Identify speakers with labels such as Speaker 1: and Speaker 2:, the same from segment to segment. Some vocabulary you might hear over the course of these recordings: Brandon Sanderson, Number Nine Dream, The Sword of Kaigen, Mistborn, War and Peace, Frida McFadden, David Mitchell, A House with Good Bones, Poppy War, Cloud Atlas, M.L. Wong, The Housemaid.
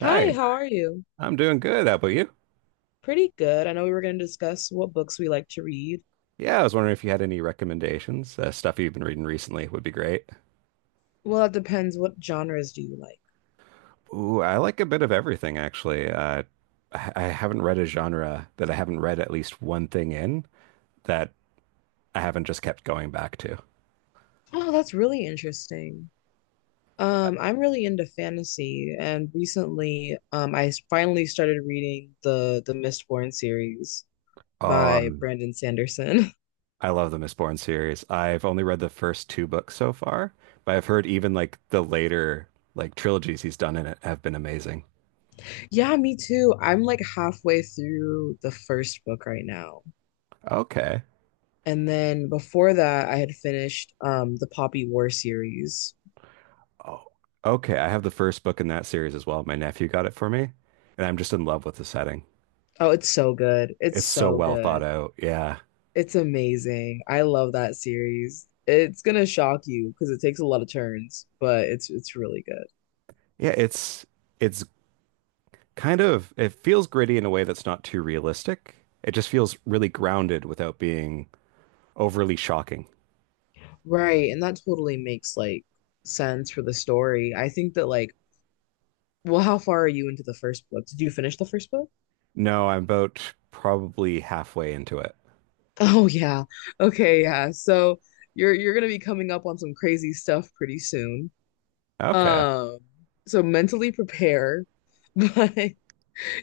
Speaker 1: Hi,
Speaker 2: Hi, how are you?
Speaker 1: I'm doing good. How about you?
Speaker 2: Pretty good. I know we were going to discuss what books we like to read.
Speaker 1: Yeah, I was wondering if you had any recommendations. Stuff you've been reading recently would be great.
Speaker 2: Well, it depends. What genres do you like?
Speaker 1: Ooh, I like a bit of everything, actually. I haven't read a genre that I haven't read at least one thing in that I haven't just kept going back to.
Speaker 2: Oh, that's really interesting. I'm really into fantasy, and recently, finally started reading the Mistborn series
Speaker 1: Oh,
Speaker 2: by
Speaker 1: um,
Speaker 2: Brandon Sanderson.
Speaker 1: I love the Mistborn series. I've only read the first two books so far, but I've heard even like the later like trilogies he's done in it have been amazing.
Speaker 2: Yeah, me too. I'm like halfway through the first book right now.
Speaker 1: Okay.
Speaker 2: And then before that, I had finished the Poppy War series.
Speaker 1: Oh, okay. I have the first book in that series as well. My nephew got it for me, and I'm just in love with the setting.
Speaker 2: Oh, it's so good. It's
Speaker 1: It's so
Speaker 2: so
Speaker 1: well thought
Speaker 2: good.
Speaker 1: out. Yeah.
Speaker 2: It's amazing. I love that series. It's gonna shock you because it takes a lot of turns, but it's really good.
Speaker 1: Yeah, it's kind of it feels gritty in a way that's not too realistic. It just feels really grounded without being overly shocking.
Speaker 2: Right, and that totally makes like sense for the story. I think that like, well, how far are you into the first book? Did you finish the first book?
Speaker 1: No, I'm about probably halfway into it.
Speaker 2: Oh yeah. Okay, yeah. So you're gonna be coming up on some crazy stuff pretty soon.
Speaker 1: Okay.
Speaker 2: Um, so mentally prepare, but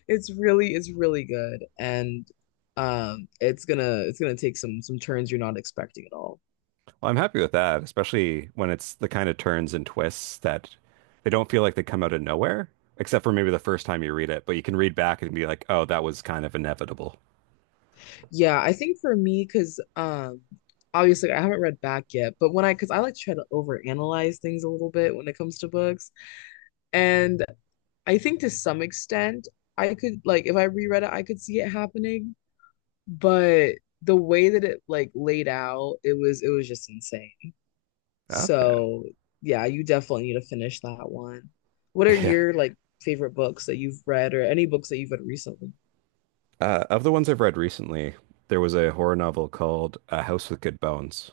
Speaker 2: it's really good and it's gonna take some turns you're not expecting at all.
Speaker 1: Well, I'm happy with that, especially when it's the kind of turns and twists that they don't feel like they come out of nowhere, except for maybe the first time you read it, but you can read back and be like, oh, that was kind of inevitable.
Speaker 2: Yeah, I think for me, because obviously I haven't read back yet, but when I because I like to try to overanalyze things a little bit when it comes to books. And I think to some extent I could, like, if I reread it, I could see it happening, but the way that it like laid out, it was just insane.
Speaker 1: Okay.
Speaker 2: So yeah, you definitely need to finish that one. What are your like favorite books that you've read or any books that you've read recently?
Speaker 1: Of the ones I've read recently, there was a horror novel called A House with Good Bones,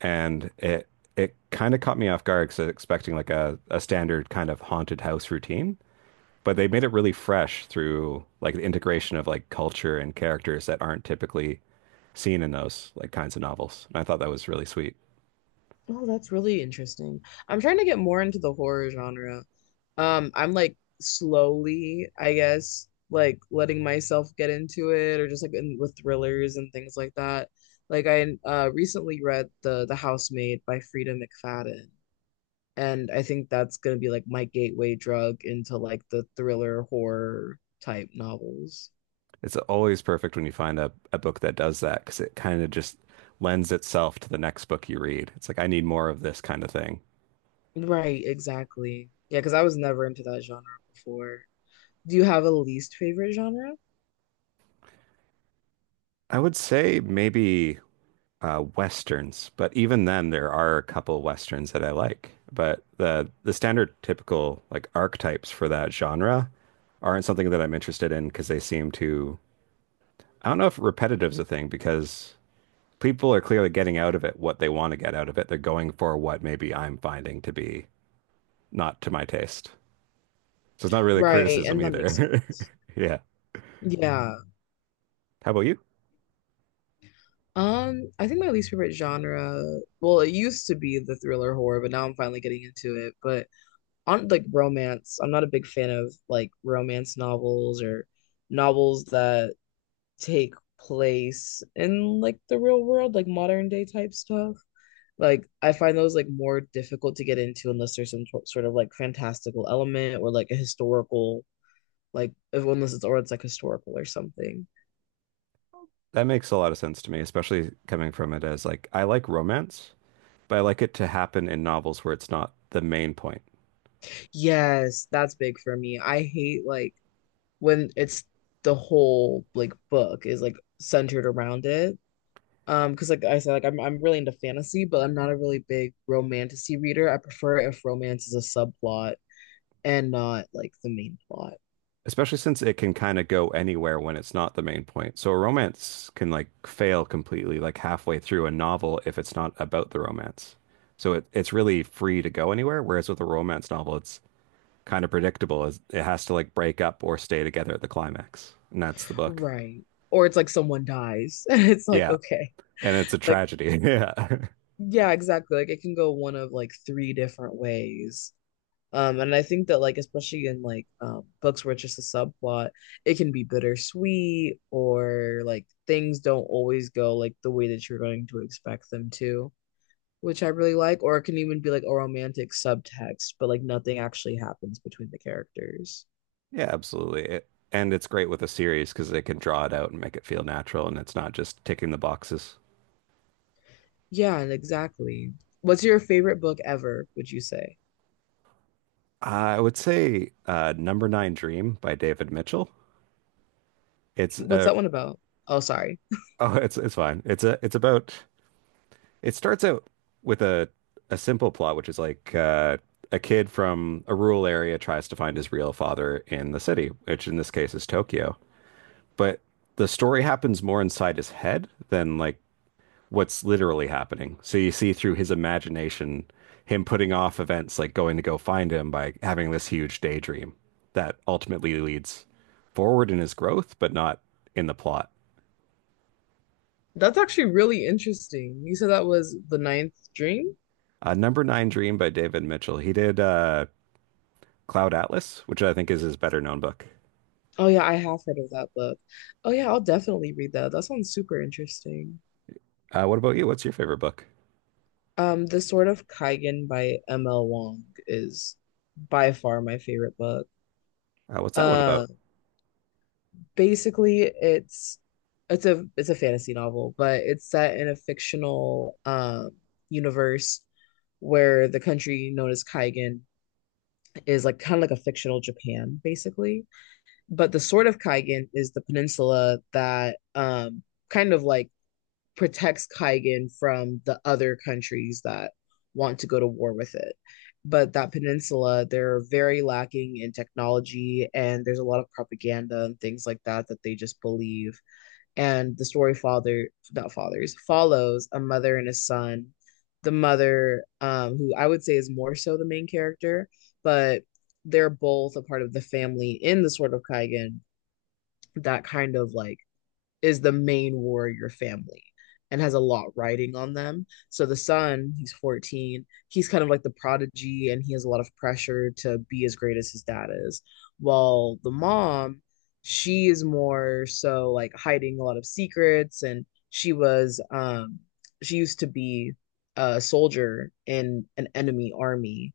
Speaker 1: and it kind of caught me off guard because I was expecting like a standard kind of haunted house routine, but they made it really fresh through like the integration of like culture and characters that aren't typically seen in those like kinds of novels. And I thought that was really sweet.
Speaker 2: Oh, that's really interesting. I'm trying to get more into the horror genre. I'm like slowly, I guess, like letting myself get into it or just like with thrillers and things like that. Like I recently read The Housemaid by Frida McFadden. And I think that's gonna be like my gateway drug into like the thriller horror type novels.
Speaker 1: It's always perfect when you find a book that does that because it kind of just lends itself to the next book you read. It's like, I need more of this kind of thing.
Speaker 2: Right, exactly. Yeah, because I was never into that genre before. Do you have a least favorite genre?
Speaker 1: I would say maybe Westerns, but even then there are a couple Westerns that I like. But the standard typical like archetypes for that genre aren't something that I'm interested in because they seem too, I don't know if repetitive's a thing, because people are clearly getting out of it what they want to get out of it. They're going for what maybe I'm finding to be not to my taste. So it's not really a
Speaker 2: Right,
Speaker 1: criticism
Speaker 2: and that makes
Speaker 1: either.
Speaker 2: sense.
Speaker 1: Yeah.
Speaker 2: Yeah.
Speaker 1: How about you?
Speaker 2: I think my least favorite genre, well, it used to be the thriller horror, but now I'm finally getting into it. But on like romance, I'm not a big fan of like romance novels or novels that take place in like the real world, like modern day type stuff. Like I find those like more difficult to get into unless there's sort of like fantastical element or like a historical, unless it's or it's like historical or something.
Speaker 1: That makes a lot of sense to me, especially coming from it as like I like romance, but I like it to happen in novels where it's not the main point.
Speaker 2: Yes, that's big for me. I hate like when it's the whole like book is like centered around it. Because like I said, like I'm really into fantasy, but I'm not a really big romantic reader. I prefer if romance is a subplot and not like the main plot.
Speaker 1: Especially since it can kind of go anywhere when it's not the main point. So a romance can like fail completely like halfway through a novel if it's not about the romance. So it's really free to go anywhere, whereas with a romance novel, it's kind of predictable. It's- It has to like break up or stay together at the climax. And that's the book.
Speaker 2: Right. Or it's like someone dies and it's like,
Speaker 1: Yeah.
Speaker 2: okay.
Speaker 1: And it's a
Speaker 2: Like,
Speaker 1: tragedy. Yeah.
Speaker 2: yeah, exactly. Like it can go one of like three different ways. And I think that like especially in like books where it's just a subplot, it can be bittersweet or like things don't always go like the way that you're going to expect them to, which I really like. Or it can even be like a romantic subtext, but like nothing actually happens between the characters.
Speaker 1: Yeah, absolutely. And it's great with a series because they can draw it out and make it feel natural and it's not just ticking the boxes.
Speaker 2: Yeah, and exactly. What's your favorite book ever, would you say?
Speaker 1: I would say Number Nine Dream by David Mitchell. It's
Speaker 2: What's
Speaker 1: uh—
Speaker 2: that one about? Oh, sorry.
Speaker 1: Oh, it's fine. It's about— it starts out with a simple plot, which is like a kid from a rural area tries to find his real father in the city, which in this case is Tokyo. But the story happens more inside his head than like what's literally happening. So you see through his imagination him putting off events like going to go find him by having this huge daydream that ultimately leads forward in his growth, but not in the plot.
Speaker 2: That's actually really interesting. You said that was The Ninth Dream?
Speaker 1: Number Nine Dream by David Mitchell. He did Cloud Atlas, which I think is his better known book.
Speaker 2: Oh yeah, I have heard of that book. Oh yeah, I'll definitely read that. That sounds super interesting.
Speaker 1: What about you? What's your favorite book?
Speaker 2: The Sword of Kaigen by M.L. Wong is by far my favorite book.
Speaker 1: What's that one about?
Speaker 2: Uh, basically it's a fantasy novel, but it's set in a fictional universe where the country known as Kaigan is like kind of like a fictional Japan, basically. But the Sword of Kaigan is the peninsula that kind of like protects Kaigan from the other countries that want to go to war with it. But that peninsula, they're very lacking in technology, and there's a lot of propaganda and things like that that they just believe. And the story, father not fathers, follows a mother and a son. The mother, who I would say is more so the main character, but they're both a part of the family in the Sword of Kaigen, that kind of like is the main warrior family and has a lot riding on them. So the son, he's 14, he's kind of like the prodigy and he has a lot of pressure to be as great as his dad is. While the mom, she is more so like hiding a lot of secrets and she used to be a soldier in an enemy army,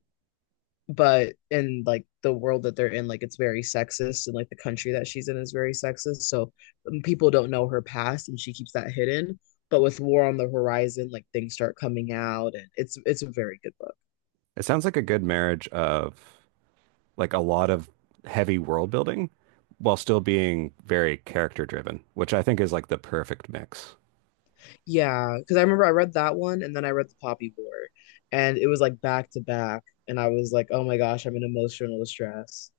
Speaker 2: but in like the world that they're in, like it's very sexist and like the country that she's in is very sexist, so people don't know her past and she keeps that hidden. But with War on the Horizon, like things start coming out and it's a very good book.
Speaker 1: It sounds like a good marriage of like a lot of heavy world building while still being very character driven, which I think is like the perfect mix.
Speaker 2: Yeah, because I remember I read that one and then I read The Poppy War, and it was like back to back, and I was like, oh my gosh, I'm in emotional distress.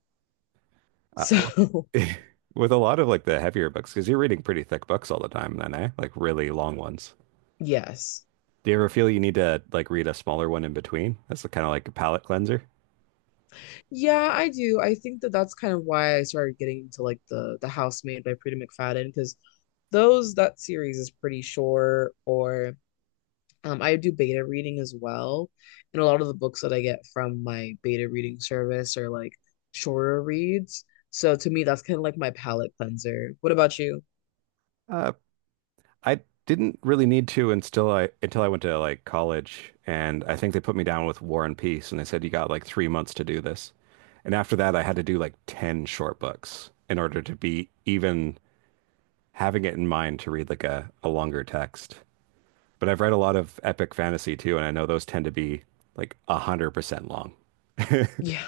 Speaker 1: Uh,
Speaker 2: So
Speaker 1: with a lot of like the heavier books, because you're reading pretty thick books all the time then, eh? Like really long ones.
Speaker 2: yes.
Speaker 1: Do you ever feel you need to like read a smaller one in between? That's kind of like a palate cleanser.
Speaker 2: Yeah, I do. I think that that's kind of why I started getting into like the House Made by Prita McFadden, because those that series is pretty short. Or I do beta reading as well, and a lot of the books that I get from my beta reading service are like shorter reads. So to me, that's kind of like my palate cleanser. What about you?
Speaker 1: Uh, I didn't really need to until I went to like college, and I think they put me down with War and Peace, and they said you got like 3 months to do this. And after that, I had to do like 10 short books in order to be even having it in mind to read like a longer text. But I've read a lot of epic fantasy too, and I know those tend to be like 100% long.
Speaker 2: Yeah,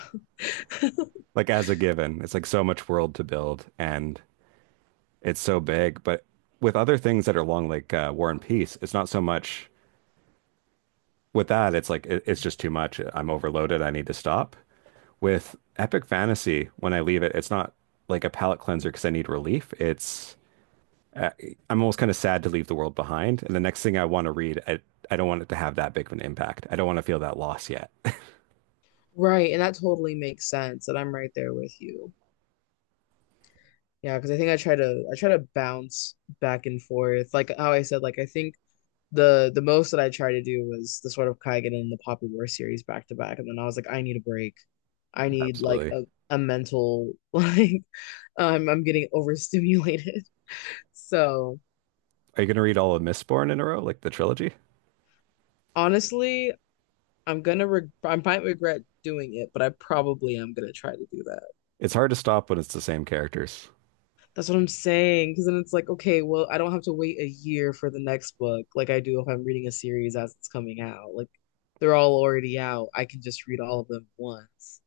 Speaker 1: Like as a given, it's like so much world to build and it's so big. But with other things that are long, like War and Peace, it's not so much— with that, it's like it's just too much. I'm overloaded. I need to stop. With Epic Fantasy, when I leave it, it's not like a palate cleanser because I need relief. It's— I'm almost kind of sad to leave the world behind. And the next thing I want to read, I don't want it to have that big of an impact. I don't want to feel that loss yet.
Speaker 2: right, and that totally makes sense. And I'm right there with you. Yeah, because I think I try to bounce back and forth. Like how I said, like I think, the most that I tried to do was the sort of Kaigen and the Poppy War series back to back, and then I was like, I need a break. I need like
Speaker 1: Absolutely.
Speaker 2: a mental like I'm getting overstimulated. So
Speaker 1: Are you going to read all of Mistborn in a row, like the trilogy?
Speaker 2: honestly, I'm gonna re I might regret doing it, but I probably am gonna try to do that.
Speaker 1: It's hard to stop when it's the same characters.
Speaker 2: That's what I'm saying. Because then it's like, okay, well, I don't have to wait a year for the next book like I do if I'm reading a series as it's coming out. Like they're all already out. I can just read all of them once.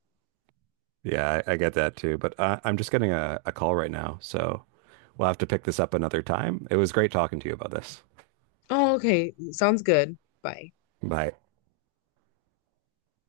Speaker 1: Yeah, I get that too. But I'm just getting a call right now, so we'll have to pick this up another time. It was great talking to you about this.
Speaker 2: Oh, okay. Sounds good. Bye.
Speaker 1: Bye.